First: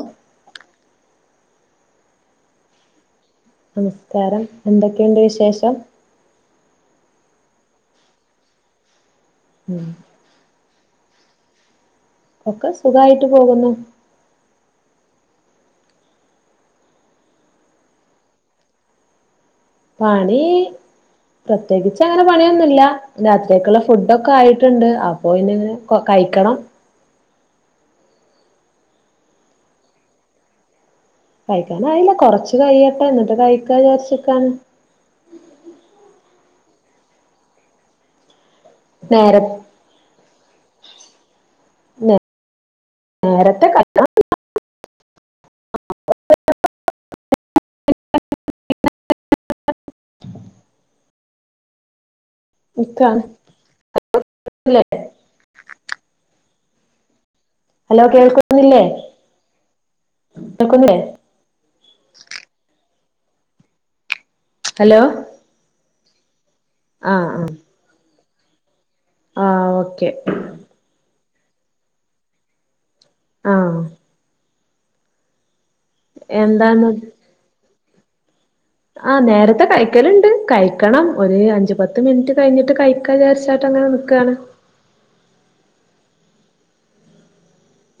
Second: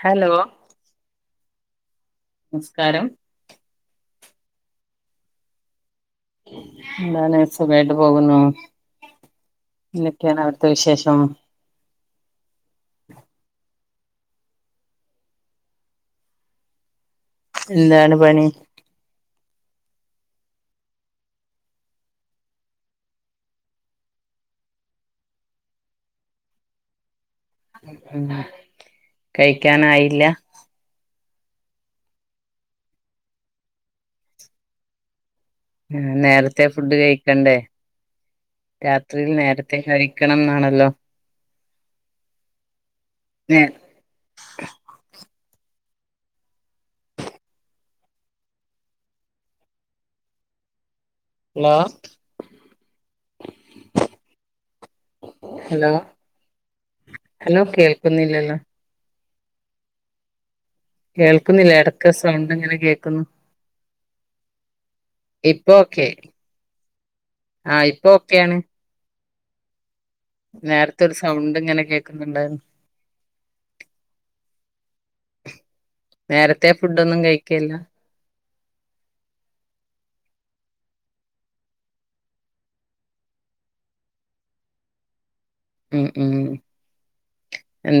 Hello നമസ്കാരം നമസ്കാരം, എന്തൊക്കെയുണ്ട് വിശേഷം. ന്താണ്, സുഖായിട്ട് പോകുന്നു. ഉം ന്തൊക്കെയാണ് അവിടുത്തെ വിശേഷം. ഉം ഒക്കെ സുഖായിട്ട് പോകുന്നു എന്താണ് പണി പണി പ്രത്യേകിച്ച് അങ്ങനെ പണിയൊന്നുമില്ല രാത്രിയക്കുള്ള ഫുഡ ഒക്കെ ആയിട്ടുണ്ട് അപ്പോ പിന്നെ ഇങ്ങനെ കഴിക്കണം ഉം കഴിക്കാനായില്ല കഴിക്കാൻ ആയില്ല കൊറച്ച് കഴിയട്ടെ എന്നിട്ട് കഴിക്ക വിചാരിച്ച് നിക്കാണ് ആ നേരത്തെ ഫുഡ് കഴിക്കണ്ടേ രാത്രിയിൽ നേര നേരത്തെ കഴിക്കണം എന്നാണല്ലോ നേര നേരത്തെ ഹലോ കഴികണന്നില്ല ഹലോ ഹലോ [unintelligible] ഹലോ കേൾക്കുന്നില്ലേ കേൾക്കുന്നില്ലേ കേൾക്കുന്നില്ല ഇടക്ക് സൗണ്ട് ഇങ്ങനെ കേൾക്കുന്നു ഇപ്പൊ ഓക്കെ അ ആ ഒക്കെയാണ് ആ ഓക്കെ നേരത്തെ ഒരു സൗണ്ട് ഇങ്ങനെ കേക്കുന്നുണ്ടായിരുന്നു ആ നേരത്തെ ഫുഡ് ഒന്നും കഴിക്കലില്ല ആഹ് നേരത്തെ കഴിക്കലുണ്ട് കഴിക്കണം ഒരു അഞ്ചു പത്ത് മിനിറ്റ് കഴിഞ്ഞിട്ട് കഴിക്കാ വിചാരിച്ചാട്ട ഇങ്ങനെ നിക്കാണ് ഉം ഉം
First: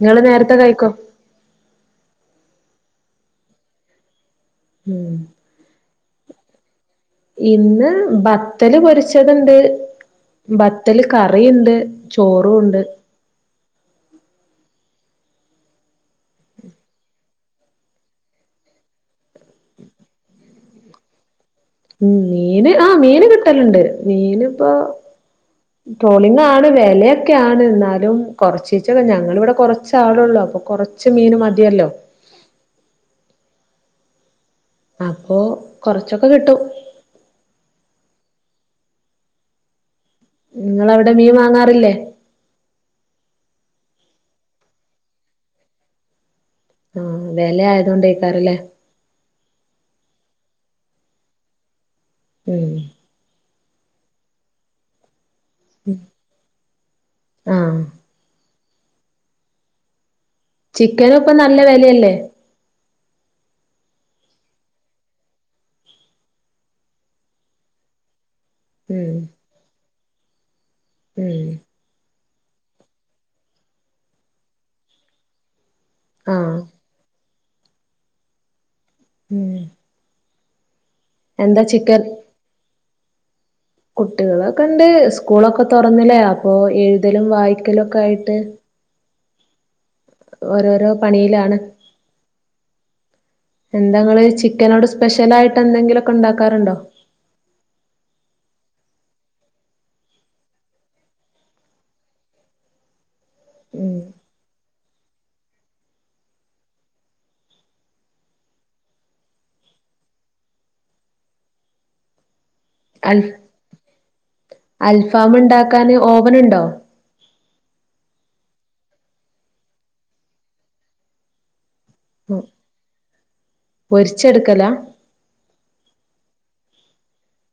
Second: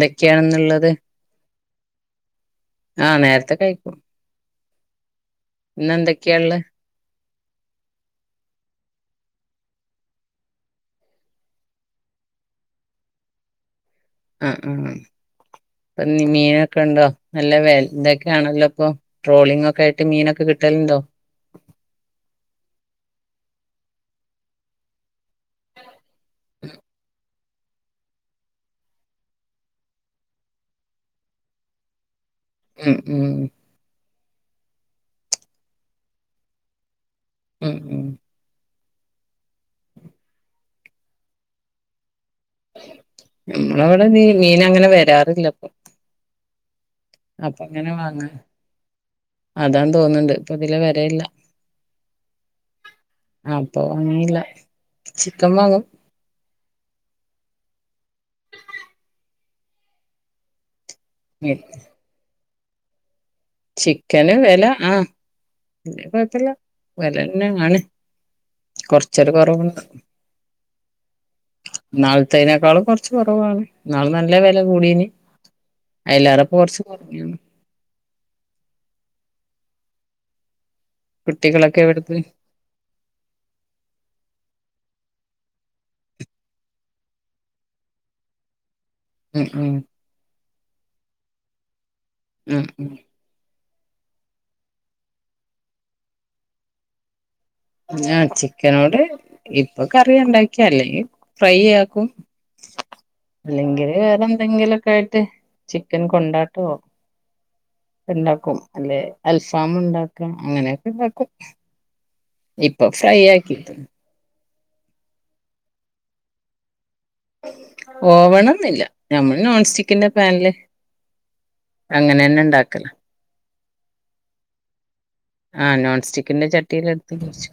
നിങ്ങള് നേരത്തെ കഴിക്കോ ഇന്നുള്ളത് ആ നേരത്തെ കഴിക്കും ഉം പിന്നെ എന്തൊക്കെയാ ഉള്ളെ ഇന്ന് ബത്തല് പൊരിച്ചതുണ്ട് ബത്തല് കറിയുണ്ട് ചോറും ഉണ്ട് ആ ആ ഇന്ന് മീനൊക്കെ ഉണ്ടോ നല്ല വില ഇതൊക്കെയാണല്ലോ ഇപ്പൊ ട്രോളിംഗ് ഒക്കെ ആയിട്ട് മീനൊക്കെ കിട- കിട്ടലുണ്ടോ ഉം മീന് ആ മീന് കിട്ടലുണ്ട് മീന് ഇപ്പോ ട്രോളിംഗ് ആണ് വില ക്കാണ് എന്നാലും കൊറച്ചിച്ചക്കെ ഞങ്ങളിവിടെ കൊറച്ച ആളുള്ളൂ അപ്പൊ കൊറച്ച് മീന് മതിയല്ലോ ഉം ഉം അപ്പൊ കൊറച്ചൊക്കെ കിട്ടും ഉം ഉം നിങ്ങളവിടെ മീൻ വാങ്ങാറില്ലേ നമ്മളവിടെ മീൻ അങ്ങനെ വരാറില്ലപ്പൊ ആ വില അപ്പൊ എങ്ങനെ വാങ്ങ ആയതുകൊണ്ടേക്കാരല്ലേ അതാന്ന് തോന്നുന്നുണ്ട് ഇതിലെ വരയില്ല ഉം അപ്പൊ അങ്ങനയില്ല ആ ചിക്കന് ഇപ്പ നല്ല വിലയല്ലേ ചിക്കന് വില ആ പിന്നെ കുഴപ്പില്ല വിലന്നെ ആണ് ഉം കൊറച്ചട് കൊറവുണ്ട് ഉം ന്നാളത്തെയ്നെക്കാളും കൊറച്ച് കുറവാണ് ന്നാള് നല്ല വെല കൂടീന്. അയ്ലെറപ്പ ആഹ് കുറച്ച് [unintelligible] ഉം. എന്താ കുട്ടികളൊക്കെ എവിടെ പോയി. കുട്ട്യാളൊക്കെ ഇണ്ട് സ്കൂളൊക്കെ തുറന്നിലെ അപ്പൊ എഴുതലും വായിക്കലും ഒക്കെ ആയിട്ട്. ഉം ഉം. ഓരോരോ പണിയിലാണ്. ഉം. എന്താ ങ്ങള് ചിക്കനോട് സ്പെഷ്യൽ ആയിട്ട് എന്തെങ്കിലൊക്കെ ഉണ്ടാക്കാറുണ്ടോ. ആ ചിക്കനോട് ഇപ്പൊ കറി ഉണ്ടാക്കി അല്ലെങ്കി ഫ്രൈആക്കും. ഉം അല്ലെങ്കില് വേറെന്തെങ്കിലൊക്കെ ആയിട്ട് ചിക്കൻ കൊണ്ടാട്ടോ ഇണ്ടാക്കും അല്ലെ അൽഫാം ഉണ്ടാക്കാം അങ്ങനെയൊക്കെ ഇണ്ടാക്കും. ഇപ്പൊ ഫ്രൈ അൽ ആക്കീത്. അൽഫാം ഉണ്ടാക്കാന് ഓവന് ഉണ്ടോ. ഓവണൊന്നില്ല ഞമ്മൾ നോൺ സ്റ്റിക്കിന്റെ പാനില്. അങ്ങനെന്നെണ്ടാക്ക പൊരിച്ചെടുക്കലാ [inaudible] ആ നോൺസ്റ്റിക്. പിന്നെ ചട്ടിൽ അടുപ്പത്ത് വെച്ച്.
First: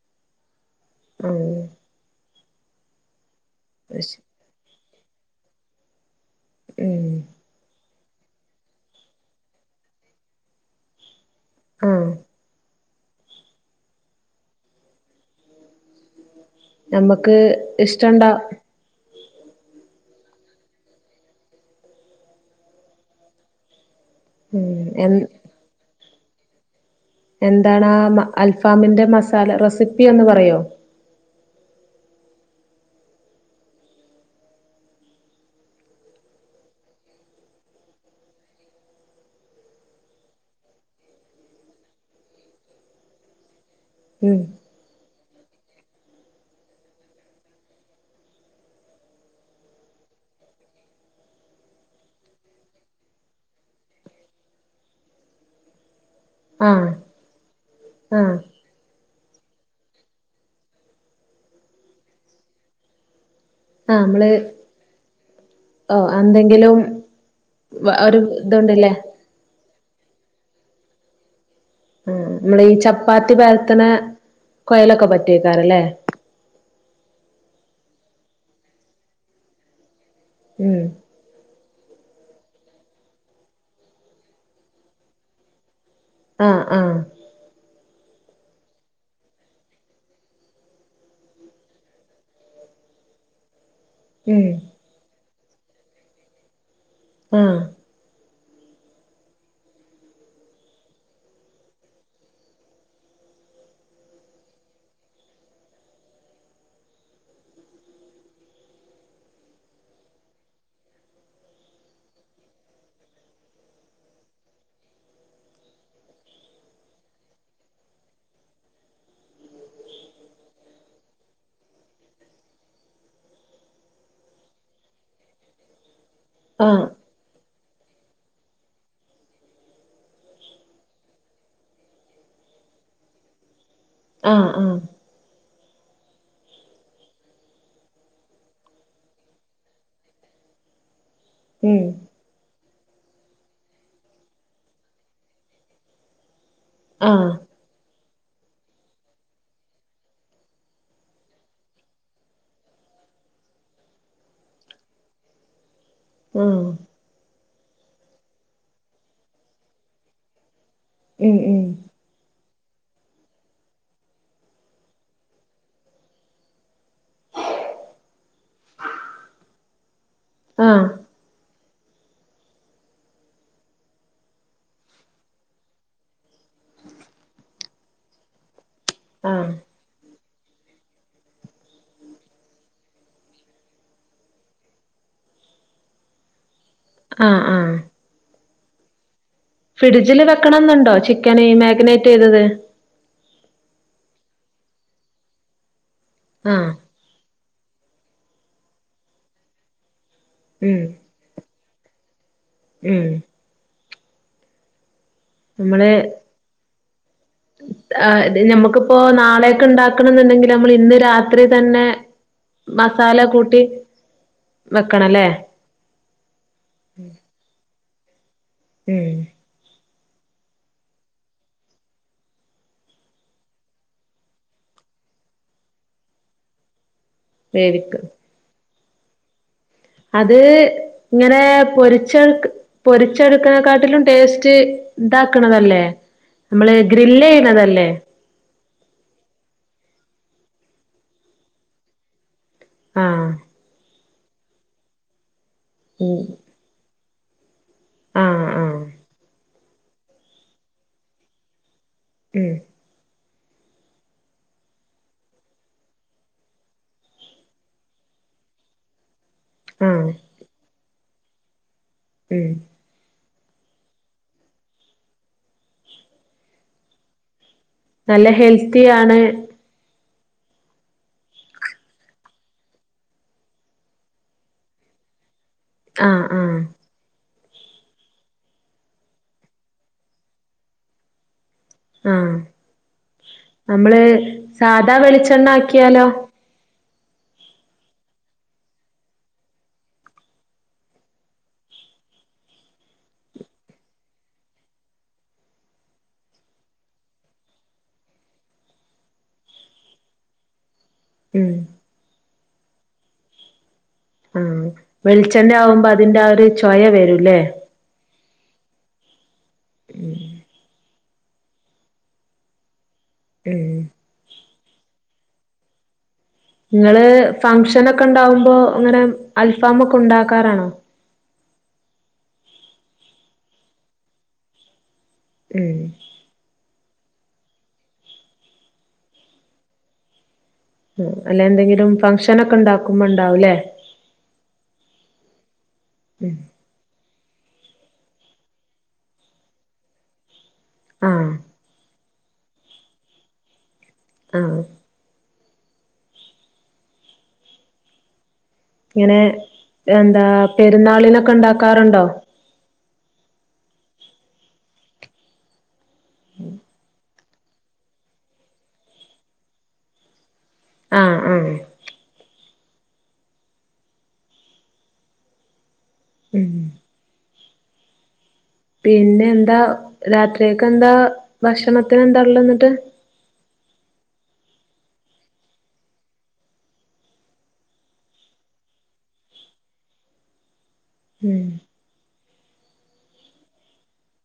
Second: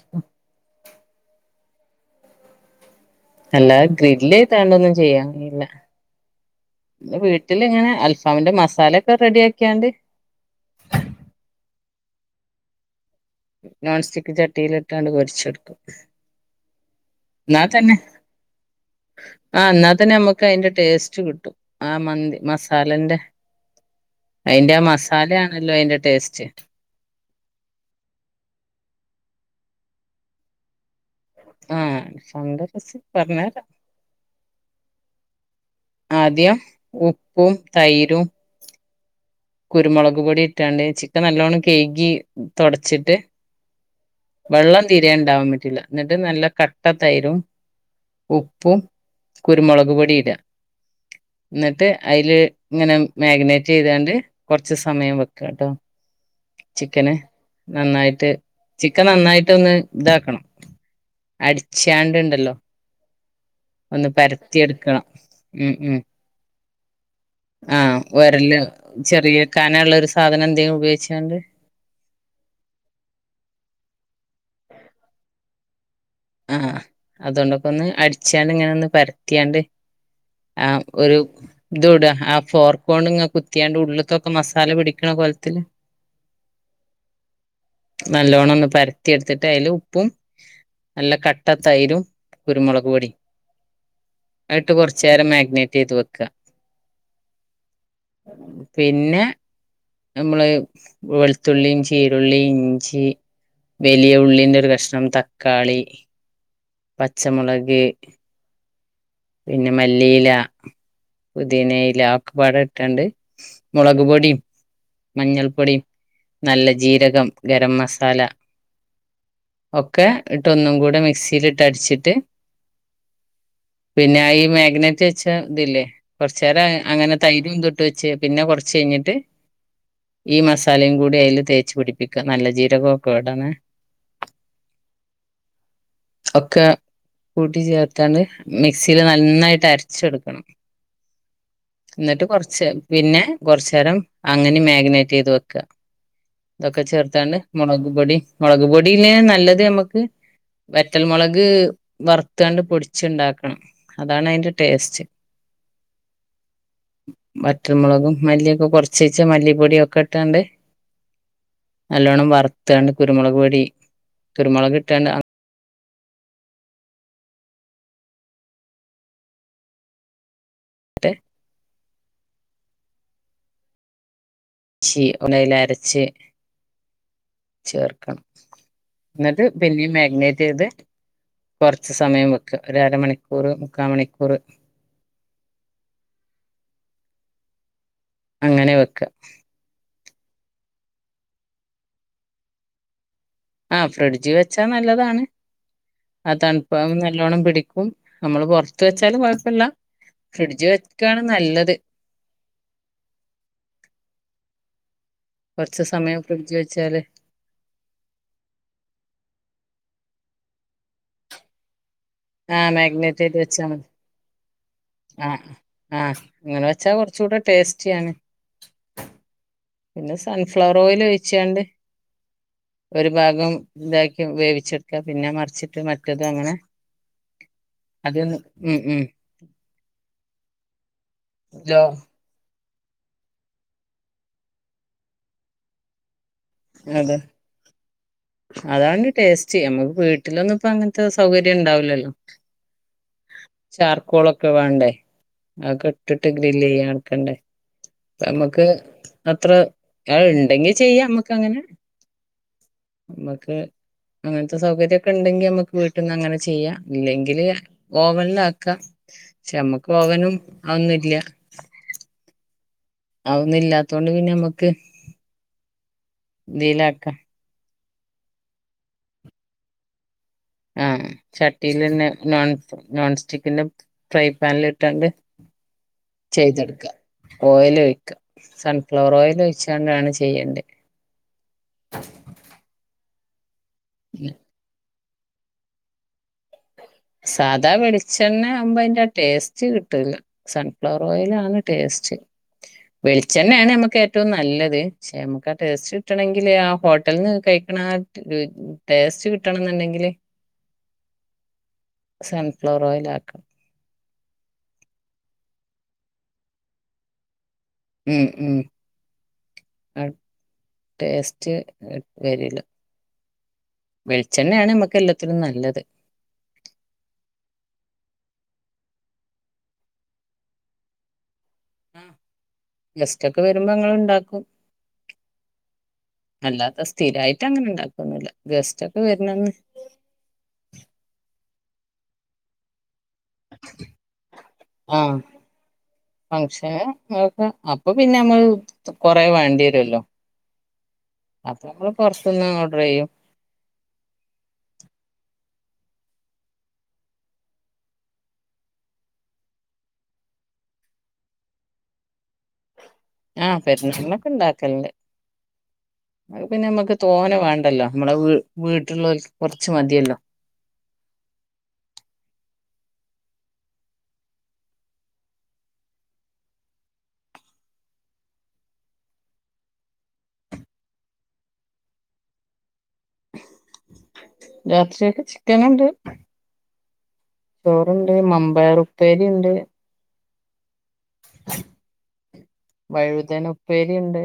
അ അല്ലാതെ ഗ്രില്ല് ചെയ്താണ്ടൊന്നും ചെയ്യാൻ കഴീല്ല ഉം വീട്ടില് ഇങ്ങനെ അൽഫ അവന്റെ മസാല ഒക്കെ റെഡി ആക്കിയാണ്ട്. ആ. നോൺ സ്റ്റിക്ക് ചട്ടിയിലിട്ടാണ്ട് പൊരിച്ചെടുക്കും. നമ്മുക്ക് ഇഷ്ടണ്ടാ. ആ ന്നാത്തന്നെ നമ്മുക്ക് അതിന്റെ ടേസ്റ്റ് കിട്ടും ആ മന്തി മസാലന്റെ. ഉം അയിന്റെ ആ എൻ മസാലയാണല്ലോ അയിന്റെ ടേസ്റ്റ്. എന്താണ് ആ മ അൽഫാമിന്റെ മസാല റെസിപ്പി എന്ന് പറയോ. ആ മസാലന്റെ റെസിപി പറ പറഞ്ഞേര. ആദ്യം ഉപ്പും തൈരും കുരുമുളക് പൊടി ഇട്ടാണ്ട് ചിക്കൻ നല്ലോണം കേക്കി തുടച്ചിട്ട് ഉം വെള്ളം തീരൻണ്ടാവാൻ പറ്റില്ല എന്നിട്ട് നല്ല കട്ടതൈരും ഉപ്പും കുരുമുളക് പൊടിയിട. ന്നിട്ട് അതില് ഇങ്ങനെ മാഗിനേറ്റ് ചെയ്താണ്ട് കുറച്ച് സമയം വെക്കട്ടോ ആഹ് ചിക്കന് നന്നായിട്ട് ആഹ് ചി ഒക്കെ നന്നായിട്ട് ഒന്ന് ഇതാക്കണം അടിച്ചാണ്ട് ഇണ്ടല്ലോ. ആഹ് ഒന്ന് നമ്മള് പരത്തി എടുക്കണം ഉ ഉ. ഓ എന്തെങ്കിലും ആ വ ഒരു ഉരല് ഇതുണ്ടല്ലേ ചെറിയ കനള്ള ഒരു സാധനം എന്തേലും ഉപയോഗിച്ചാ ണ്ട്. ആ നമ്മളെ ഈ ചപ്പാത്തി പരത്തന കൊയലൊക്കെ പറ്റെക്കാരല്ലേ. ആ അതോണ്ടൊക്കെ ഒന്ന് അടിച്ചാണ്ട് ഇങ്ങനെ ഒന്ന് പരത്തിയാണ്ട്. ആ ഉം ഒരു. ഇതുംട ആ ഫോർക്കോൺണ്ട് ഇങ്ങ കുത്തിയാണ്ട് ഉള്ളിക്കൊക്കെ മസാല പിടിക്ക്ണ കോലത്തില് ആ ആ. നല്ലോണ്ണം ഒന്ന് പരത്തി എടുത്തിട്ട് അതില് ഉപ്പും നല്ല കട്ട തൈരും കുരുമുളക് പൊടിം ഉം ആയിട്ട് കുറച്ചു നേരം മ [unintelligible] നേറ്റ് ചെയ്ത് വെക്ക. ആ. പിന്നെ. നമ്മള് വെളുത്തുള്ളിം ചീരുള്ളി ഇഞ്ചി വലിയ ഉള്ളിന്റെ ഒരു കഷ്ണം തക്കാളി. പച്ചമുളകെ. പിന്നെ മല്ലിയില. പൊതിനയില ഒക്കെപാടെ ഇട്ട്ണ്ട് മുളക് പൊടീം മഞ്ഞൾപ്പൊടീം ന്നല്ല ജീരകം ഗരം മസാല ഒക്കെ ഇട്ടൊന്നും കൂടെ മിക്സിയിലിട്ടടിച്ചിട്ട് പിന്നെ ഈ മാഗ്നറ്റ് വെച്ച ഇതില്ലേ കോർച്ചേരം ആഹ് അങ്ങനെ തൈരും തൊട്ട് വെച്ച് പിന്നെ കൊറച് കഴിഞ്ഞിട്ട് ഈ മസാലയും കൂടി അയ്ല് തേച്ച് പിടിപ്പിക്ക നല്ല ജീരകോ ഒക്കെ ഇടണെ ആ ആ ഒക്ക കൂട്ടി ചേർത്താണ്ട് മിക്സിയില് ന്നന്നായ്ട്ട് അരച്ചെടുക്കണം ഉം എന്നിട്ട് കൊറച്ച് പിന്നെ കൊറചേരം അങ്ങനെ മേഗ് ഗ്നെറ്റ് ചെയ്ത് വെക്ക ഇതൊക്കെ ആഹ് ചേർത്താണ്ട് മുളക്പൊടി മുളക്പൊടിന്നെ നല്ലത് നമ്മക്ക് വെറ്റൽമുളക് വറുത്തുകാണ്ട് പൊടിച്ച്ണ്ടാക്കണം അതാണ് അയ്ന്റെ ടേസ്റ്റ് ഉം വറ്റൽമുളകും മല്ലിയൊക്കെ കുറചീച്ചേ മല്ലിപ്പൊടിയോക്കെട്ടാണ്ട് ഉം ഉം നല്ലോണ്ണം വറുത്താണ്ട് കുരുമുളക് പൊടി കുരുമുളക് ട്ടാണ്ട് അ ആ അങ്ങട്ട് ചി ഒന്നായിലരച്ച് ചേർക്കണം ന്ന്ട്ട് ആഹ് പിന്നേം മാഗനെറ്റെയ്ത് കോറച്ച് സമയം വെക്ക ഒരരമണിക്കൂറ് മുക്കാ മണിക്കൂറ് ആ ആ അങ്ങനെ വെക്ക ഫ്രിഡ്ജില് വെക്കണന്നുണ്ടോ ചിക്കന് മാഗിനേറ്റെയ്തത് ആ ഫ്രിഡ്ജി വെച്ചാ ന്നല്ലതാണ് ആ ആഹ് തണുപ്പ നല്ലോണ്ണം പിടിക്കും നമ്മള് പോറത്ത് വെച്ചാല് കൊയപ്പല്ല ഫ്രിഡ്ജ് ഉം വെക്കാണ് ന്നല്ലത് ഉം കൊറച്ച് നമ്മള് സമയം ഫ്രിഡ്ജ് വെച്ചാല് ആ നമ്മുക്ക്പ്പോ നാളെ ക്ക് ണ്ടാക്കണംന്ന്ണ്ടെങ്കിൽ നമ്മളിന്ന് രാത്രി തന്നെ ആ മസാല മാഗ്നേറ്റ് ചെയ്ത് കൂട്ടി വെച്ചാ മതി വെക്കണല്ലേ ആ ആ ഇങ്ങനെ വെച്ചാ കുറച്ചുടെ ടേസ്റ്റിയാണ് ഉം പിന്നെ സൺഫ്ലവർ ഓയിലൊഴിച്ചാണ്ട് ഒരു ഭാഗം ഇതാക്കി വേവിച്ചെടുക്ക പിന്നെ മറിച്ചിട്ട് മറ്റതും അങ്ങനെ വേവിക്ക അതൊന്ന് ഉം ഉം അത് ഇങ്ങനെ ലോ പൊരിച്ചക്ക് പൊരിച്ചെടുക്കണെക്കാട്ടിലും ടേസ്റ്റ് ഇതാക്കണതല്ലേ നമ്മള് അതെ ഗ്രില്ലേയ്ണതല്ലേ അതാണ് ടേസ്റ്റ് നമ്മുക്ക് വീട്ടിലൊന്നും ഇപ്പ അങ്ങൻത്തെ സൗകര്യം ഇണ്ടാവൂല്ലല്ലോ ആ ക്കോളൊക്കെ വേണ്ടേ അതൊക്കെ ഉം ഇട്ടിട്ട് ഗ്രില്ലെയ്യ ക്കണ്ടെ ആഹ് നമ്മക്ക് ആഹ് അത്ര ആ ഇണ്ടെങ്കി ചെയ്യാ അമ്മക്കങ്ങനെ ഉം നമ്ക്ക് അങ്ങൻത്തെ സൗകര്യക്കെ ഇണ്ടെങ്കി നമുക്ക് വീട്ട്ന്നങ്ങനെ ചെയ്യാ ഇല്ലെങ്കില് ഓവൻലാക്ക ചമ്മക്ക് ആഹ് ഓവനും അതോന്നുംല്ല ഉം ആ ഒന്നില്ലാത്തൊണ്ട് പിന്നെ നമ്മക്ക് ഇതിലാക്കാ നല്ല ഹെൽത്തിയാണ് ആ ചട്ടിലെന്നെ നോൺ നോൺ സ്റ്റിക്കിന്റെ ഫ്രൈ പാനില്ട്ടാണ്ട് ആ ആ ഓയൽ ഒഴിക്ക സൺഫ്ലവർ ഓയിൽ ഒഴിച്ചാണ്ടാണ് ചെയ്യണ്ടിയെ ആ നമ്മള് സാധാ വെളിച്ചെണ്ണ ആക്കിയാലോ സാധാ വെളിച്ചെണ്ണ ആവുമ്പോ അയ്ന്റെ ടേസ്റ്റ് കിട്ടൂല സൺഫ്ലവർ ഓയിലാണ് ടേസ്റ്റ് ശ വെളിച്ചെണ്ണേണ് ഞമ്മക്കേറ്റവും നല്ലത് ക്ഷെ നമുക്ക് ആ ടേസ്റ്റ് കിട്ടണങ്കില് ആ ഹോട്ടൽന്ന് കഴി ആ രു ടേസ്റ്റ് കിട്ടണം ന്ന്ണ്ടെങ്കില് ഉം സൺഫ്ലോർ ഓയിൽ ആക്ക ആ വെളിച്ചെണ്ണാവുമ്പോ അതിന്റെ ആ ഒരു ചൊയ വരൂലേ ഉം ഉം ആ ഉം ടേസ്റ്റ് വരില്ല ഉം ണ്ണേണ് മ്മക്ക് എല്ലത്തിനും നല്ലത് ങ്ങള് ഫങ്ഷനൊക്കെ ണ്ടാവുമ്പോ ങ്ങനെ അൽഫാമൊക്കെ ണ്ടാക്കാറാണോ? മ് ഗസ്റ്റോക്കെ വരുമ്പോ ങ്ങനെ ണ്ടാക്കും ഉം സ്ഥിരായിട്ടങ്ങനെ ണ്ടാക്കൊന്നുല്ല ഗസ്റ്റോക്കെ വർനന്ന് മ് അല്ലെ ന്തെങ്കിലും ഫംഗ്ഷനൊക്കെ ണ്ടാക്കോ ആ ഉം ഫങ്ഷന് അപ്പൊ പിന്നെ മ്മൾ കൊറേ വേണ്ടിയെരുല്ലോ ആഹ് അപ്പ പ്പം പൊർത്ത്ന്ന് ഓർഡറെ യ്യും ആ ങ്ങനെ എന്താ പെരുന്നാളിനൊക്കെ ണ്ടാക്കാറുണ്ടോ ആ പെർന്നാൾനൊക്കെ ണ്ടാക്കൽന്റ് അഹ് പിന്നെ മ്മക്ക് തോനെ വാണ്ടല്ലോ മ്മളെ വീ വീട്ട്ള്ളോൽക്ക് കൊർച്ച് മത്യല്ലോ ആ ആ ഉം പിന്നെന്താ രാത്രിയൊക്കെന്താ ഭക്ഷണത്തിന് ന്താ ള്ളെ ന്നട്ട് രാത്രികക്ക് ചിക്കന്ണ്ട് ചോറ്ണ്ട് മമ്പയറുപ്പേരി ണ്ട് ഉം വഴുതന പ്പേരി ഉണ്ട്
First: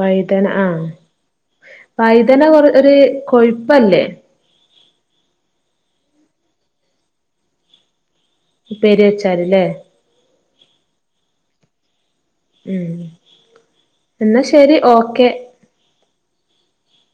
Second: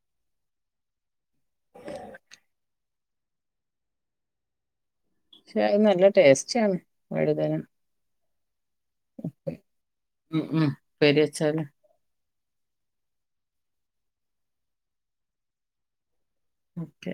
വൈതന ആ വൈതന കൊറ ഒര് കൊയുപ്പല്ലേ പക്ഷെ അ നല്ല ടേസ്റ്റാണ് വഴുതന പ്പേര്യച്ചാൽലേ ഉം ഉം പ്പേര്യച്ചാല് ഉം എന്നാ ശരി ഓക്കെ ഓക്കെ